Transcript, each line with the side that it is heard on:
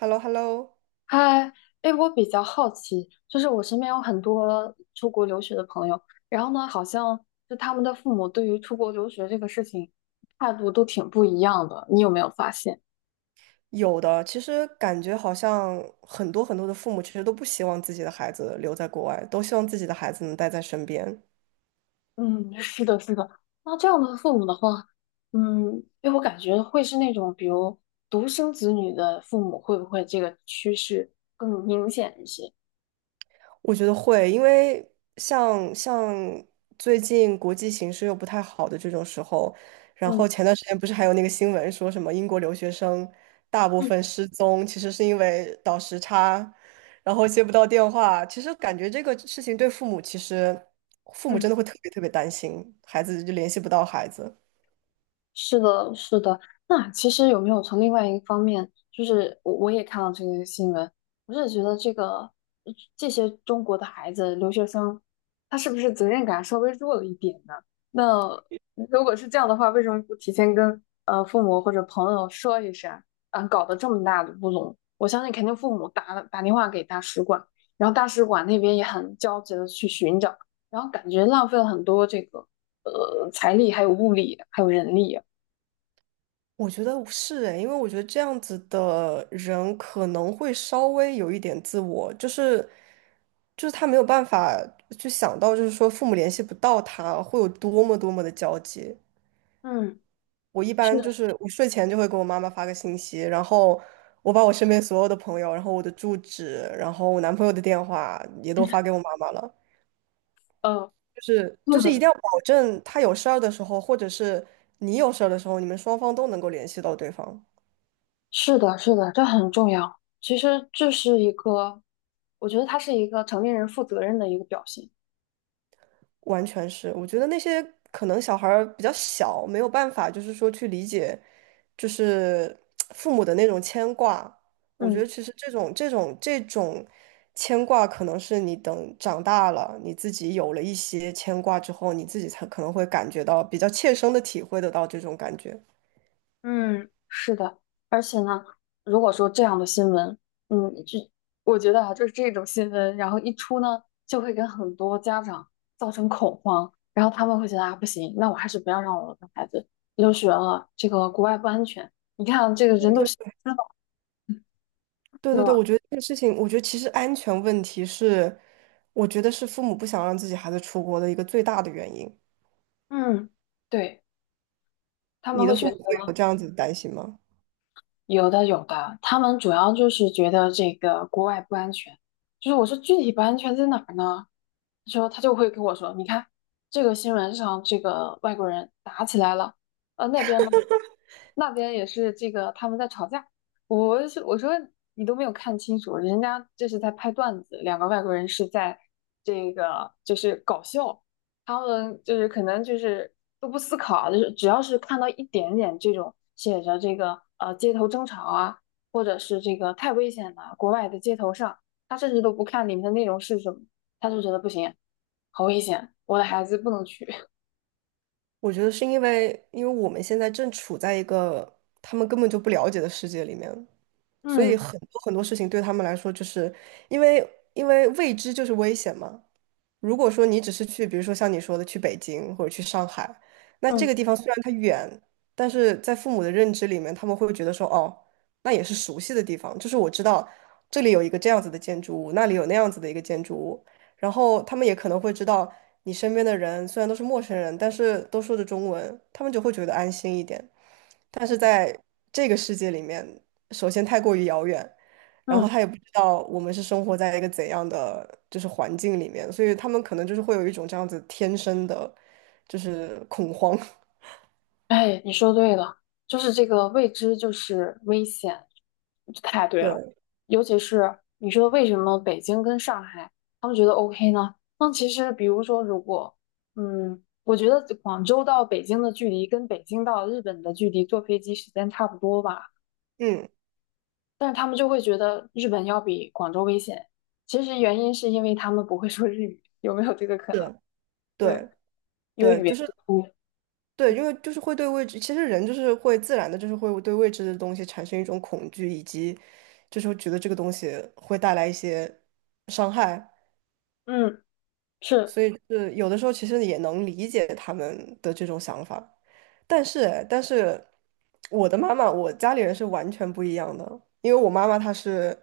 right: h e l l o h e l l o
left: 嗨，哎，我比较好奇，就是我身边有很多出国留学的朋友，然后呢，好像就他们的父母对于出国留学这个事情态度都挺不一样的，你有没有发现？
right: 有的，其实感觉好像很多很多的父母其实都不希望自己的孩子留在国外，都希望自己的孩子能待在身边。
left: 嗯，是的，是的。那这样的父母的话，嗯，哎，我感觉会是那种比如独生子女的父母，会不会这个趋势更明显一些？
right: 我觉得会，因为像最近国际形势又不太好的这种时候，然后
left: 嗯
right: 前段时间不是还有那个新闻说什么英国留学生大部分
left: 嗯
right: 失踪，其实是因为倒时差，然后接不到电话。其实感觉这个事情对父母其实。父母
left: 嗯。
right: 真的会特别特别担心，孩子就联系不到孩子。
left: 是的，是的。那其实有没有从另外一个方面，就是我也看到这个新闻，我是觉得这个这些中国的孩子留学生，他是不是责任感稍微弱了一点呢？那如果是这样的话，为什么不提前跟父母或者朋友说一声？啊，搞得这么大的乌龙，我相信肯定父母打了电话给大使馆，然后大使馆那边也很焦急的去寻找，然后感觉浪费了很多这个财力，还有物力，还有人力。
right: 我觉得是诶，因为我觉得这样子的人可能会稍微有一点自我，就是他没有办法去想到，就是说父母联系不到他会有多么多么的焦急。
left: 嗯，
right: 我一
left: 是，
right: 般就是我睡前就会给我妈妈发个信息，然后我把我身边所有的朋友，然后我的住址，然后我男朋友的电话也都发给我妈妈了，
left: 呃，
right: 就是
left: 对
right: 一定
left: 的，
right: 要保证他有事儿的时候，或者是你有事儿的时候，你们双方都能够联系到对方。
left: 是的，是的，这很重要。其实这是一个，我觉得他是一个成年人负责任的一个表现。
right: 完全是，我觉得那些可能小孩儿比较小，没有办法，就是说去理解，就是父母的那种牵挂。我觉
left: 嗯
right: 得其实这种牵挂，可能是你等长大了，你自己有了一些牵挂之后，你自己才可能会感觉到比较切身的体会得到这种感觉。
left: 嗯，是的。而且呢，如果说这样的新闻，嗯，这我觉得啊，就是这种新闻，然后一出呢，就会跟很多家长造成恐慌，然后他们会觉得啊，不行，那我还是不要让我的孩子留学了，这个国外不安全。你看啊，这个人都
right: 对
left: 消了，
right: 对
left: 对
right: 对对，
left: 吧？
right: 我觉得这个事情，我觉得其实安全问题是，我觉得是父母不想让自己孩子出国的一个最大的原因。
left: 嗯，对。他
right: 你
left: 们
right: 的
left: 会
right: 父
left: 觉
right: 母会有
left: 得
right: 这样子的担心吗？
left: 有的有的，他们主要就是觉得这个国外不安全，就是我说具体不安全在哪儿呢？他说他就会跟我说，你看这个新闻上这个外国人打起来了，那边呢那边也是这个他们在吵架，我说你都没有看清楚，人家这是在拍段子，两个外国人是在这个就是搞笑，他们就是可能就是都不思考啊，就是只要是看到一点点这种写着这个街头争吵啊，或者是这个太危险了，国外的街头上，他甚至都不看里面的内容是什么。他就觉得不行，好危险，我的孩子不能去。
right: 我觉得是因为，因为我们现在正处在一个他们根本就不了解的世界里面，所以
left: 嗯
right: 很多很多事情对他们来说，就是因为因为未知就是危险嘛。如果说你只是去，比如说像你说的去北京或者去上海，那这
left: 嗯
right: 个地方虽然它远，但是在父母的认知里面，他们会觉得说，哦，那也是熟悉的地方，就是我知道这里有一个这样子的建筑物，那里有那样子的一个建筑物，然后他们也可能会知道你身边的人虽然都是陌生人，但是都说着中文，他们就会觉得安心一点。但是在这个世界里面，首先太过于遥远，然后
left: 嗯，
right: 他也不知道我们是生活在一个怎样的就是环境里面，所以他们可能就是会有一种这样子天生的，就是恐慌。
left: 哎，你说对了，就是这个未知就是危险，太对了。
right: 对，
left: 尤其是你说为什么北京跟上海他们觉得 OK 呢？那其实比如说，如果嗯，我觉得广州到北京的距离跟北京到日本的距离坐飞机时间差不多吧，
right: 嗯，
left: 但是他们就会觉得日本要比广州危险。其实原因是因为他们不会说日语，有没有这个可能？
right: 对，
left: 对。
right: 对，
left: 因为
right: 对，
left: 语
right: 就
left: 言
right: 是
left: 不通。
right: 对，因为就是会对未知，其实人就是会自然的，就是会对未知的东西产生一种恐惧，以及就是会觉得这个东西会带来一些伤害。
left: 嗯，是，
right: 所以就是有的时候其实也能理解他们的这种想法，但是我的妈妈，我家里人是完全不一样的，因为我妈妈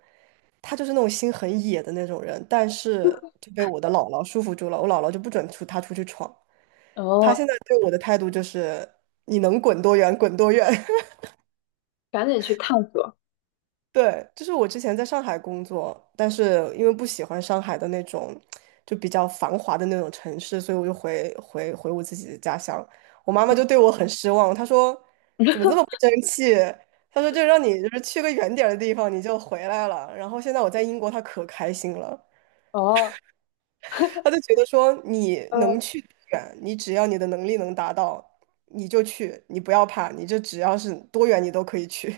right: 她就是那种心很野的那种人，但是就被我的姥姥束缚住了，我姥姥就不准出她出去闯，她
left: 哦，
right: 现在对我的态度就是你能滚多远滚多远。
left: 赶紧去探索。
right: 对，就是我之前在上海工作，但是因为不喜欢上海的那种就比较繁华的那种城市，所以我就回我自己的家乡。我妈妈就对我很失望，她说这么不争气，她说就让你就是去个远点儿的地方你就回来了。然后现在我在英国，她可开心了，
left: 哦，
right: 她就觉得说你能
left: 嗯，
right: 去多远，你只要你的能力能达到，你就去，你不要怕，你就只要是多远你都可以去。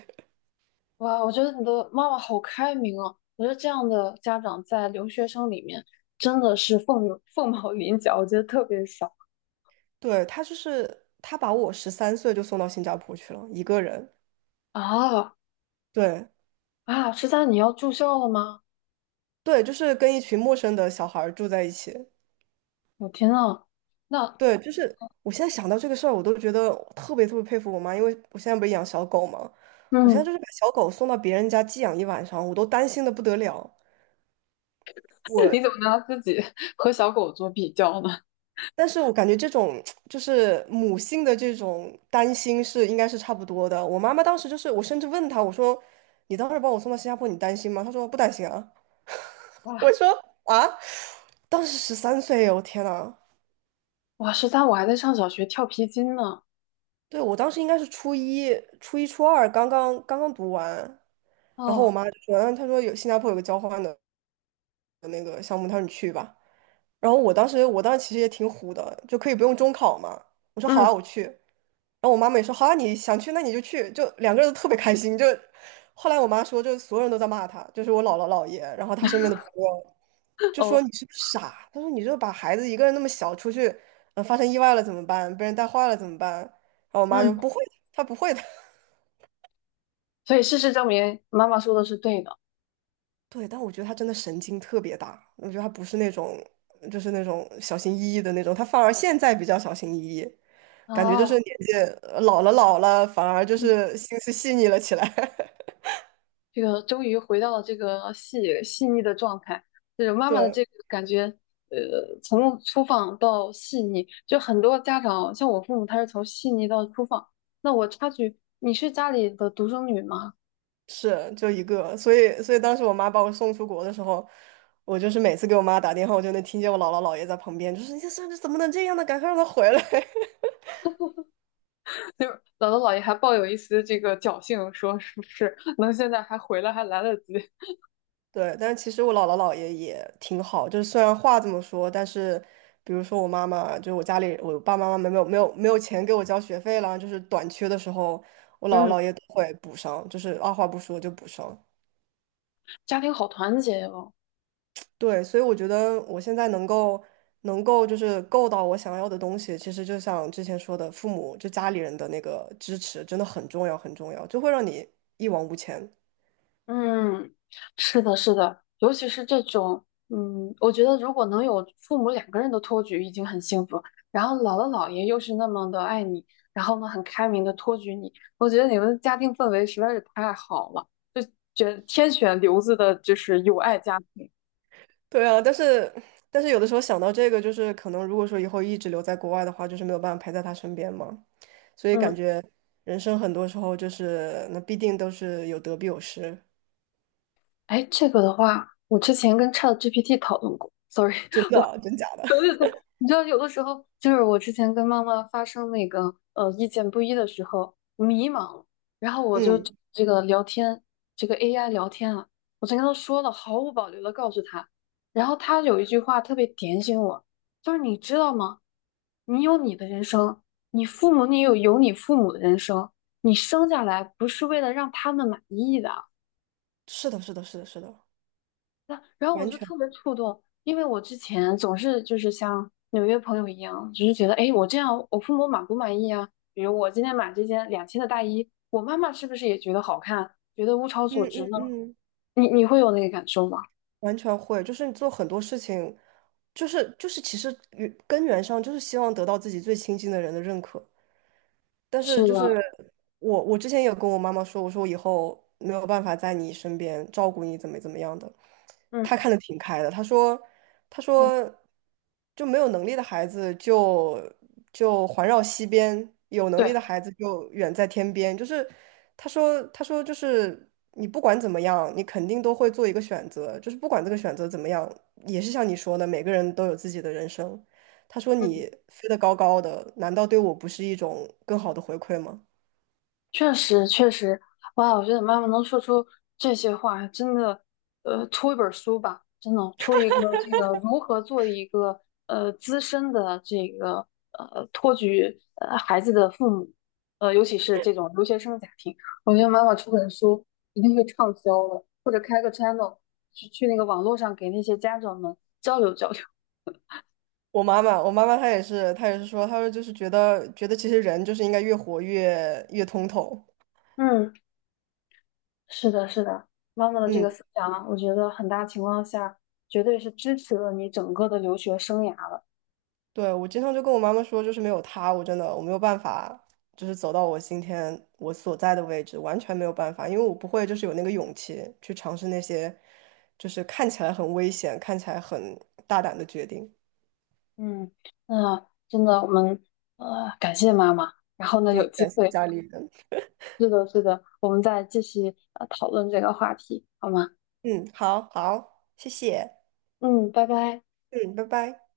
left: 哇，我觉得你的妈妈好开明啊！我觉得这样的家长在留学生里面真的是凤毛麟角，我觉得特别少
right: 对，他就是他把我十三岁就送到新加坡去了，一个人。
left: 啊。
right: 对
left: 啊！十三，你要住校了吗？
right: 对，就是跟一群陌生的小孩儿住在一起。
left: 我天呐，那
right: 对，就是我现在想到这个事儿，我都觉得我特别特别佩服我妈，因为我现在不是养小狗嘛，我现在
left: 嗯，
right: 就是把小狗送到别人家寄养一晚上，我都担心的不得了。我，
left: 你怎么拿自己 和小狗做比较呢？
right: 但是我感觉这种就是母性的这种担心是应该是差不多的。我妈妈当时就是，我甚至问她，我说：“你当时把我送到新加坡，你担心吗？”她说：“不担心啊。”我
left: 哇
right: 说啊，当时十三岁，我天呐。
left: 哇，十三，我还在上小学跳皮筋呢。
right: 对，我当时应该是初一、初一、初二，刚刚读完，然后我
left: 哦，
right: 妈就说，嗯，她说有新加坡有个交换的那个项目，她说你去吧。然后我当时，我当时其实也挺虎的，就可以不用中考嘛。我说好啊，
left: 嗯，
right: 我去。然后我妈妈也说好啊，你想去那你就去，就两个人都特别开心。就后来我妈说，就所有人都在骂她，就是我姥姥姥爷，然后她身边的朋友。就说
left: 哦，
right: 你是不是傻？他说你就把孩子一个人那么小出去，嗯、发生意外了怎么办？被人带坏了怎么办？然后我妈就
left: 嗯，
right: 不会的，她不会的。
left: 所以事实证明，妈妈说的是对的。
right: 对，但我觉得她真的神经特别大，我觉得她不是那种就是那种小心翼翼的那种，她反而现在比较小心翼翼，感觉就是
left: 啊，
right: 年纪老了老了，反而就
left: 嗯
right: 是心思细腻了起来。
left: 这个终于回到了这个细腻的状态，就是妈妈的
right: 对，
left: 这个感觉，呃，从粗放到细腻，就很多家长像我父母，他是从细腻到粗放。那我插句，你是家里的独生女吗？
right: 是就一个，所以所以当时我妈把我送出国的时候，我就是每次给我妈打电话，我就能听见我姥姥姥爷在旁边，就是你这孙子怎么能这样呢？赶快让他回来。
left: 就是姥姥姥爷还抱有一丝这个侥幸，说是不是能现在还回来还来得及？
right: 对，但是其实我姥姥姥爷也挺好，就是虽然话这么说，但是比如说我妈妈，就是我家里我爸爸妈妈没有钱给我交学费了，就是短缺的时候，我 姥姥
left: 嗯，
right: 姥爷都会补上，就是二话不说就补上。
left: 家庭好团结呀，
right: 对，所以我觉得我现在能够就是够到我想要的东西，其实就像之前说的，父母就家里人的那个支持真的很重要，很重要，就会让你一往无前。
left: 嗯，是的，是的，尤其是这种，嗯，我觉得如果能有父母两个人的托举已经很幸福，然后姥姥姥爷又是那么的爱你，然后呢很开明的托举你，我觉得你们的家庭氛围实在是太好了，就觉得天选留子的就是有爱家庭。
right: 对啊，但是有的时候想到这个，就是可能如果说以后一直留在国外的话，就是没有办法陪在他身边嘛，所以感
left: 嗯，
right: 觉人生很多时候就是那必定都是有得必有失。
left: 哎，这个的话，我之前跟 ChatGPT 讨论过，sorry。
right: 真的，真假的。
left: 对对对，你知道有的时候就是我之前跟妈妈发生那个意见不一的时候迷茫，然后 我就
right: 嗯，
left: 这个聊天，这个 AI 聊天啊，我就跟她说了，毫无保留的告诉她，然后她有一句话特别点醒我，就是你知道吗？你有你的人生，你父母你有你父母的人生，你生下来不是为了让他们满意的，
right: 是的，是的，是的，是的，
left: 那然后我
right: 完
left: 就
right: 全。
left: 特别触动，因为我之前总是就是像纽约朋友一样，只是觉得，哎，我这样我父母满不满意啊？比如我今天买这件2000的大衣，我妈妈是不是也觉得好看，觉得物超
right: 嗯
left: 所值
right: 嗯
left: 呢？
right: 嗯。
left: 你会有那个感受吗？
right: 完全会，就是你做很多事情，就是其实根源上就是希望得到自己最亲近的人的认可。但是
left: 是
right: 就是
left: 的，
right: 我之前有跟我妈妈说，我说我以后没有办法在你身边照顾你，怎么样的。
left: 嗯
right: 她看的挺开的，她说，她
left: 嗯，
right: 说就没有能力的孩子就环绕西边，有能
left: 对，
right: 力的孩子就远在天边。就是她说，她说就是你不管怎么样，你肯定都会做一个选择，就是不管这个选择怎么样，也是像你说的，每个人都有自己的人生。他说你
left: 嗯。
right: 飞得高高的，难道对我不是一种更好的回馈吗？
left: 确实，确实，哇！我觉得妈妈能说出这些话，真的，呃，出一本书吧，真的出一个这个如何做一个资深的这个托举孩子的父母，呃，尤其是这种留学生家庭，我觉得妈妈出本书一定会畅销的，或者开个 channel 去那个网络上给那些家长们交流交流。
right: 我妈妈，我妈妈她也是，她也是说，她说就是觉得其实人就是应该越活越通透。
left: 嗯。是的，是的，妈妈的这
right: 嗯，
left: 个思想啊，我觉得很大情况下绝对是支持了你整个的留学生涯了。
right: 对，我经常就跟我妈妈说，就是没有她，我真的我没有办法，就是走到我今天我所在的位置，完全没有办法，因为我不会就是有那个勇气去尝试那些就是看起来很危险、看起来很大胆的决定。
left: 嗯，那真的我们感谢妈妈，然后呢
right: 对，
left: 有机
right: 感谢
left: 会，
right: 家里人。
left: 是的，是的，我们再继续讨论这个话题，好吗？
right: 嗯，好好，谢谢。
left: 嗯，拜拜。
right: 嗯，拜拜。